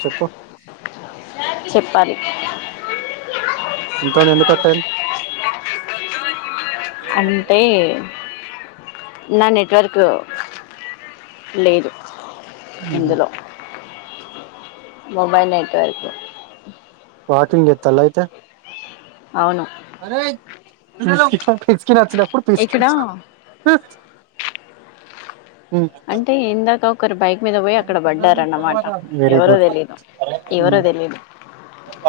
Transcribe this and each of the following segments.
చెప్పు చెప్పాలి ఇంత ముందు ఎందుకట్టయింది అంటే నా నెట్వర్క్ లేదు అయింది ఇందులో మొబైల్ నెట్వర్క్ పార్కింగ్ ఎత్తలా అయితే అవును అరే ఇ పిసుకిని వచ్చినప్పుడు ఇక్కడ పిసిక్కించుకో అంటే ఏన్ దాకా ఒకరు బైక్ మీద పోయి అక్కడ పడ్డారన్నమాట వెరీ ఎవరో గుడ్ తెలీదు ఎవరో తెలీదు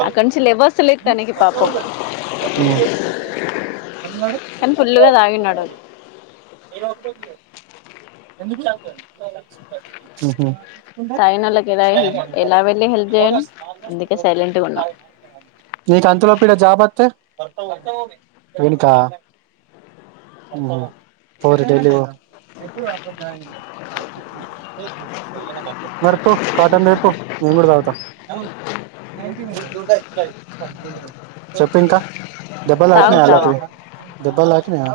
అక్క నుంచి లేవస్తలేదు తనకి పాపం కానీ ఫుల్గా తాగి ఉన్నాడు ఉమ్ హు తాగిన వాళ్ళకి ఎలా హెల్ప్ ఎలా వెళ్ళి హెల్ప్ చేయను అందుకే సైలెంట్గా ఉన్నాం నీకి అంతలో ఈడ జాబ్ వస్తే వెనిక ఉమ్ హు పోరీ ఢిల్లీ పో మరిపో కాటన్ తెపో నేను కూడా కడ్ పోత చోపు ఇంకా దెబ్బలు తాకినాయ తాగుతావా వాళ్లకి దెబ్బలు తాకినాయ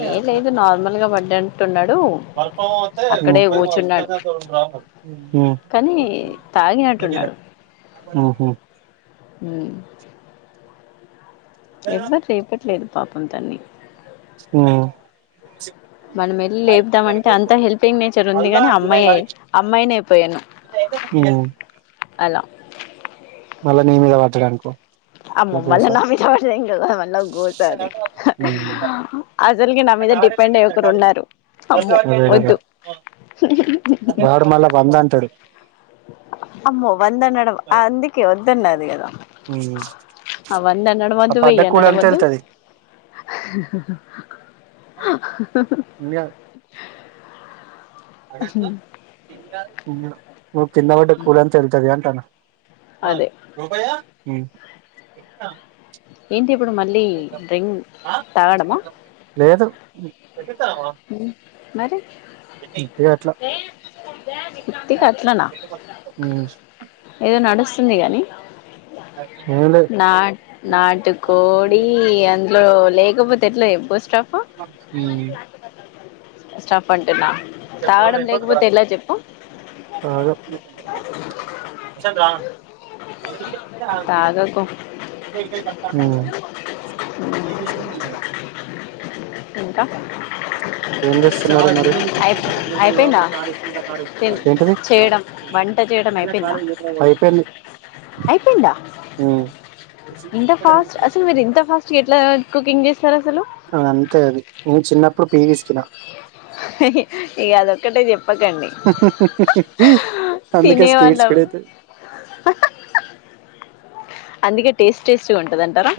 ఏ లేదు నార్మల్గా పడ్డట్టున్నాడు అక్కడే కూర్చున్నాడు ఉమ్ ఉమ్ అంటున్నాడు ఉమ్ హు ఉమ్ ఎవ్వరు లేపట్లేదు పాపం తన్ని ఉమ్ మనం వెళ్ళి లేపుదామంటే అంత హెల్పింగ్ నేచర్ ఉంది కాని అమ్మాయి అమ్మాయిని అయిపోయాను ఉమ్ అలా మళ్ళా నీ మీద పట్టడనుకో ఆ మల్ల నా మీదపడితే ఇంకా మల్ల గో సారీ ఉమ్ అసలికి నా మీద మీద డిపెండ్ అయ్యి ఒకరు ఉన్నారు అమ్మో అదే కదా వద్దు హు హూ వాడు మళ్ళా వంద అంటాడు అమ్మో వందన్నడం అందుకే ఒద్దన్నది కదా ఉమ్ అ వంద అనడం ఆ వద్దు పడ్డ వెయ్యి కూలి అనడం అంత వద్దు వెళ్తది హా హా హాహా ఉమ్ హు ఒకే కిందపడటం ఎక్కువరా అని తిడుతాది అంటూనా అదే ఉమ్ ఏంటి ఇప్పుడు మళ్ళీ డ్రింగ్ తాగడమా హు హు ఉమ్ మరీ ఉట్టిగా అట్లా ఉత్తకి అట్లనా ఉమ్ ఏదో నడుస్తుంది గాని ఏం లేదు నాట్ నాటు కోడి అందులో లే తే ఎట్ల చొప్పు ఉమ్ స్టఫ్ అంటునా తాగడం లేకపోతే ఎలా చెప్పు బాగా తాగకు ఉమ్ ఇంకా ఎం చేస్తున్నారు మరి అయి అయిపోయిందా చేయడం వంట చేయడం అయిపోయిందా అయిపోఇంది అయిపోయిందా ఇంత ఫాస్ట్ అసలు మీరు ఇంత ఫాస్ట్ ఎట్లా గ కుకింగ్ చేస్ అది అంతే అది నేను చిన్నప్పుడు పీయివిసికిిన ఇక అదొక్కటే చెప్పకండి అందుకే స్పీడ్ తినేవాళ్ళం స్పీడ్ అయితది అందుకే టేస్ట్ టేస్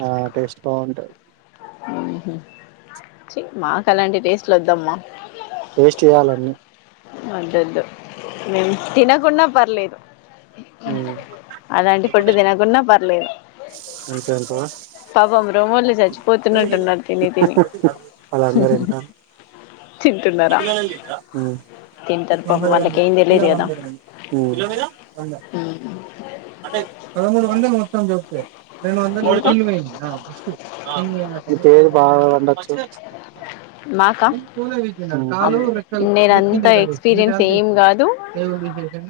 ఆ టేస్ట్ బాగుంటాది మ్ హు చి మాకు అలాంటి టేస్ట్లు వద్దమ్మా టేస్ట్ చేయాలన్నీ వద్దోద్దు మీము తినకున్న పర్లేదు ఉమ్, అలాంటి ఫు డ్డు తినకున్న పర్లేదు అంతే అంటవా పాపం రోమోళ్ళు చచ్చిపోతున్నట్టున్నారు తిని తిని వాళ్ళందరూ ఇంటల్లు తింటున్నారా మ్ ఇ తింటారు పాపం వాళ్ళకి ఏం విలా తెలియదు కదా వంగ కాంది వంద అదే పదమూడు వంద మొత్తం చప్పు ఇంకా నీకేది బాగ వండొచ్చు మాకా అ అమ్మో నేను అంత ఎక్స్పీరియన్స్ ఏం కాదు మ్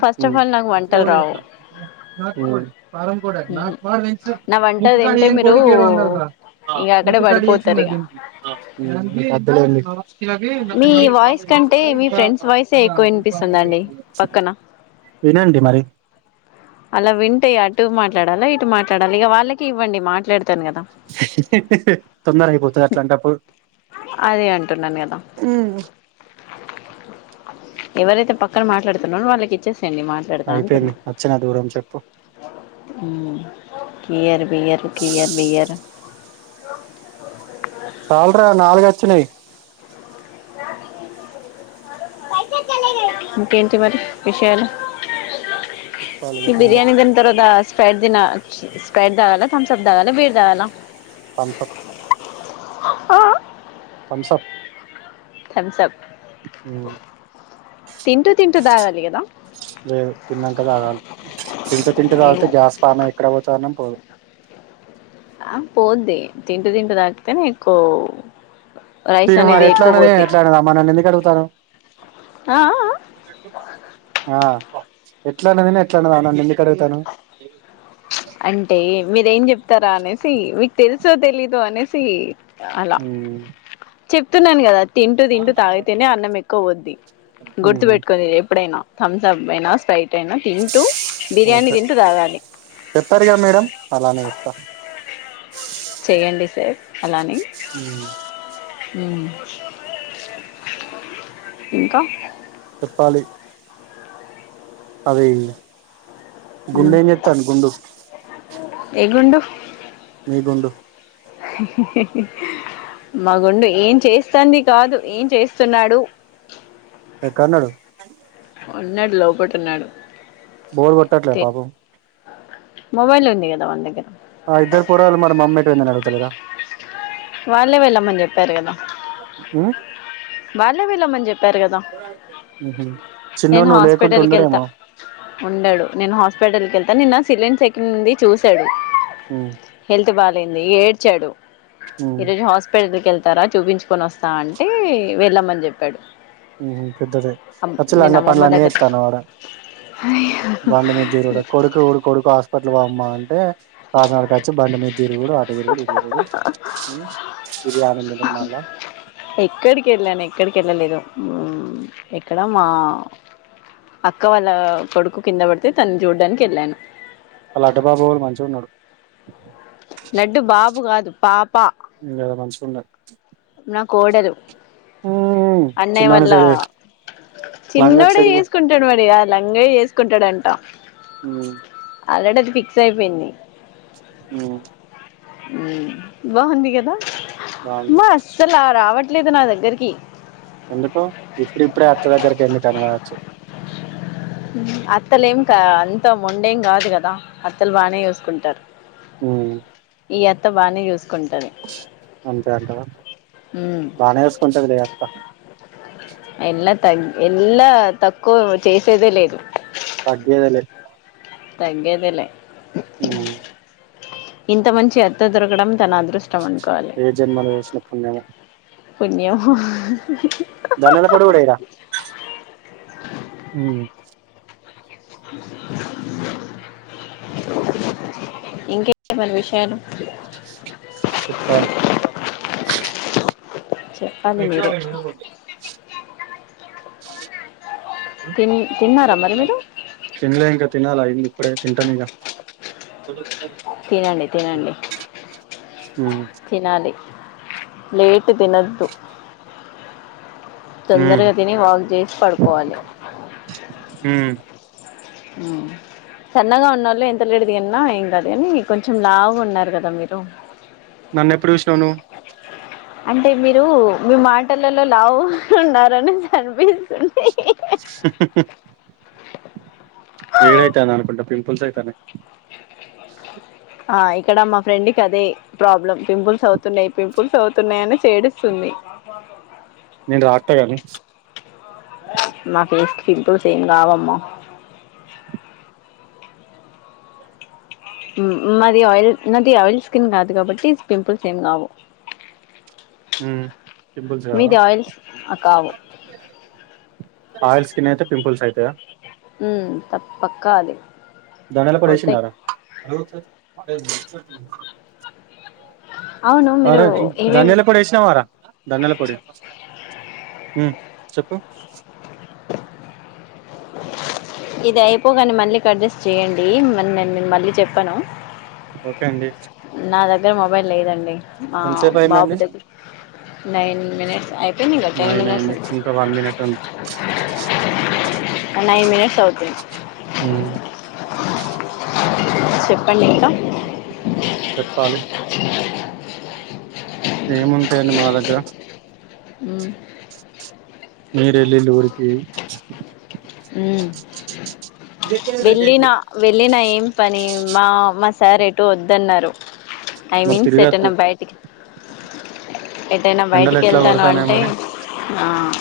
ఫస్ట్ ఆఫ్ ఆల్ నాకు వంటలు రావు ఫారం కుడాక్ నాకు నా వంట ముక్కుకాా తింటే ఏం మీరు కొడుకిడు వందల్ ఇంక అక్కడే నీకు పడిపోతారు ఇక అది తెలువదు మీ వాయిస్ నీకు కంటే మీ ఫ్రెండ్స్ వాయిసే ఎక్కువ వినిపిస్తుందండి దానికి పక్కన తినండి మరి అలా వింటే అటు మాట్లాడాల ఇటు మాట్లాడాలి ఇగ వాళ్ళకే ఇవ్వండి మాట్లాడు తొందర అయిపోతది అంట్లంటప్పుడు అదే అంటున్నా నిను ఎవరైతే పక్క క్కన మాట్లాడుతున్నారో వాళ్ళకి ఇచ్చేసేయండి మాట్లాడుతా అంటున్నా అయిపోయింది వచ్చిన దూరం చెప్పు మ్ కియర్ బియర్ కియర్ బియర్ చాలు రా నాలుగు వచ్చనేయి ఈకేంటి మరి విషయాలు చెప్పాలి ఇగ ఈ తినుడే బిర్యానీ తిన్న తర్వాత అస్ స్పారేట్ దిన చి స్ప్రెడ్ తగలా త్సాప్ తగలా బీర్ తాగాల తంస్సప్ ఆఆ థమ్సప్ తంసప్ తింటూ తింటూ తాగాలి గదా లేదు తిన్నాక తాగాలి తింటు తింటు తాగితే ఏమో గ్యాస్ ఫమై ఎక్కడ పోతది అన్నం పోదు ఆ పోద్ది తింటూ తింటూ తాగుతేనే ఎక్కువ్ తరు మరి ఎట్లా అన్నది ఎట్లా అన్నదమ్మా మనన్ను ఎందుకు అడుగుతాను ఆ ఆ ఎట్ల అన్నది ఎట్లా అన్నదివునను ఎందుకడుగుతాను అంటే మీరేం చెప్తారా అనేసి మీకు తెలుసో తెలీదు అనేసి అలా చెప్తున్నాను కదా తింటూ తింటూ తాగితేనే అన్నం ఎక్కువ పొద్ది గుర్తు ఉహు పెట్టుకో ఎప్పుడైనా థంసప్ అయినా స్ప్రైట్ అయినా తింటూ బిర్యానీ ఓకే తింటూ తాగాలి చెప్పారుగా మేడం అలానే ఇస్తా చెయండి సార్ అలాఅని ఊ ఉ ఇంకా చెప్పాలి అది గుండెం చెత్తాడి గుండు ఎ గుండు గుండు [inaudible] మా గుండు ఏం చేస్తాంది కాదు ఏం చేస్తున్నాడు కన్నడు ఉన్నాడు లోపట ఉన్నాడు బోర్ కొట్టట్లే తె పాపం మొబైల్ ఉంది కదా మన దగ్గర ఆ ఇద్దరు పొరగాల్ మరి మమ్మేట్ పోయింది అని అడుగుతారు కదా వాళ్ళే వెళ్ళమని చెప్పారు కదా ఉ వాళ్ళే వేళ్ళమని చెప్పారు కదా ఉహు చిన్నోడు నేను నువ్వు లేకుంటే హాస్పిటల్ కి వెళ్తా ఉండడేమో ఉండడు నేను హాస్పిటల్ కెళ్తే నిన్న సిలిం సెకిన్ ఉంది చూసాడు ఉమ్ హెల్త్ బాలేంది ఏడ్చాడు ఉమ్ ఈ రోజు హాస్పిటల్కి వెళ్తారా చూపించుకొని వస్తా అంటే వెళ్ళామని చెప్పాడు ఉహు పెద్దది అమ్ పచ్చల నేను అన్ని అమ్మమ్మ పనులన్ని దగ్గర చేత్తన్నవార బండి మీద తిరుగుడు కొడుకు కొడుకు హాస్పిటల్ బ అమ్మా అంటే కాసరకు వచ్చి బండి మీద తిరుగుడు ఆటు తిరుగుడు ఇటు తిరుగుడు ఇది ఆనందం కూడా మళ్ళ ఎక్కడికి వెళ్ళను ఎక్కడికి ఆ ఎక్కడ మా అక్క వాళ్ళ కొడుకు కింద పడితే తను చూడ్డానికి వెళ్ళాను ఆ లడ్డుబాబు వాళు మంచి ఉన్నాడు లడ్డు బాబు కాదు పాప్ లేదా మంచిగ ఉండ నా కోడలు అన్నయ్య చిన్నోని వాళ్ళ సైడ్ లంగకి చిన్నోడే సైడ్ చేసుకుంటాడు మడి లంగ చేసుకుంటాడుం అ ఆల్రెడీ అది ఫిక్స్ అయిపోయింది ఓ బగుంది కదా బాగుంది మ అస్సలు రావట్ ట్లేదు నా దగ్గరికి ఎందుకు ఇప్పుడి ఇప్పుడే అత్త దగ్గరకి ఎందుకుని కావచ్చు అత్తలే ఏం కా అంత మొండేం కాదు కదా అత్తలు బాగానే చూసుకుంటారు ఉ ఈ అత్త బానే చూసుకుంటుంది అంతే అంటావా బానే వేసుకుంటుంది లే అత్త ఎలా తక్కువ చేసేదే లేదు తగ్గేదలే తగ్గేదలే ఉ ఇంత మంచి అత్త దొరకడం తన అదృష్ట ఏ జన్మలో చేసిన పుణ్యమో పుణ్యమో ధనియాలు పాడు కూడా ఇయ్యరా ఇంకేటీ మరి విషయాలు చెప్పాలి చెప్పాలి వీట్లో మీరే వెండిగిన్నాయి తిన్ తిన్నారా మరి మీరు తిన్లే ఇంక తినాలి అయింది ఇప్పుడే తింటా మీకా తినండి తినండి తినాలి లేేట్ తిన్నోదు తొందరగా తిని వాక్ చేసి పడుకోవాలి ఆ సన్నగా ఉన్నళ్ళు ఎంత లేటుగా తిన్నా ఏం కాదు కానీ కొంచెం లావుగా ఉన్నారు కదా మీరు నన్ను ఎప్పుడు చూసినావు నువ్వు అంటే మీరు మీ మాటలలో లావు ఉన్నారనే అనిపిస్తుందీ వేడితే అని అనుకుంటా పింపుల్స్ అయితనే స ఆ ఇక్కడ మా ఫ్రెండ్ కి అదే ప్రాబ్లమ్ పింపుల్స్ అవుతున్నాయి పింపుల్స్ అవుతున్నాయని చేడుస్తు తుంది నేను రాటా కాని మా ఫేస్ కి పింపుల్స్ ఏం కావమ్మా మాది ఆయిల్ నాది ఆయిల్ స్కిన్ కాదు కాబట్టి పింపుల్స్ ఏం కావు ఉ పింపుల్స్ కావా మీది ఆయిల్స్ కావు ఆక్సి స్కిన్ అయితే పింపుల్స్ అయితాయా ఉ తప్ పక్క అది ధనియాల పొడి అవుతాయి వేసిండారా అవును మీరు అరేయ్ ఏమేం ధనియాల పొడి వేసినా వార ధనియాల పొడి ఆ చెప్పు ఇది అయిపోగానే మళ్ళీ కట్ చేసి చేయడి మాన్ నేను మళ్ళీ చెప్పాను ఓకే అండి నా దగ్గర మొబైల్ లేదండి ఎంతసేపు బాబు అయిందండి దగ్గర నైన్ మినిట్స్ అయిపోయింది ఇంకా ten minutes ten nine minutes అవుతుంది ఉమ్. చెప్పండి ఇంకా. చెప్పాలి. ఏముంటాయండి మా దగ్గర. మీరే లీళ్లు పోసి. వెళ్ళిన వెళ్ళినా ఏం పని. మా మా సార్ ఎటు వద్దన్నారు ఐ మరి మీన్స్ తిరగద్దు ఎటన్నా బయటికి. ఎటైనా ఎండలు బయటికి ఎట్లా వెళ్తాను కొడతాన్నాయి అంటే మరి ఆహ్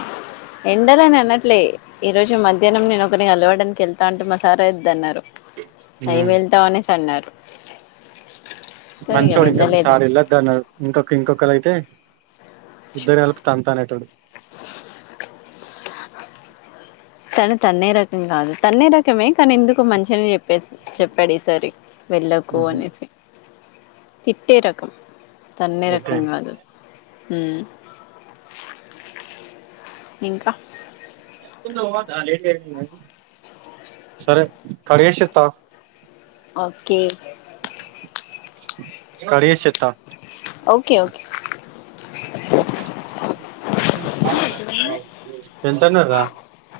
ఎండలాని అన్నడ్. లే ఈ రోజు మధ్యాహ్నం నేను ఒకరిని కలవడానికి వెళ్తా అంటే మా సారే వద్దన్నారు. ఏం ఉమ్ వెళ్తాం అనేసి అన్నారు. సో ఇగ మంచోడు ఇంకా మీ వెళ్ళలేదు సార్ వెళ్ళొద్దు అన్నారు ఇంకొక ఇంకొకలైతే. ఇద్దరిని కలిపి తంతానేటోడు. తను తన్నే రకం కాదు తన్నే రకమే కానీ ఎందుకో మంచిగనే చెప్పేసి చెప్పాడు ఈసారి. వెళ్ళకు ఉహు, అనేసి తిట్టే రకం తన్నే రకం ఓకే కాదు అది. ఉమ్ ఇంకా. [unintelligible] పోవద్దా లేట్ చేయకుండా. సరే కడిగేసిస్తా ఆగు. ఓకే. కడిగేసిస్తా. Okay okay. ఎంతన్నాడు రా.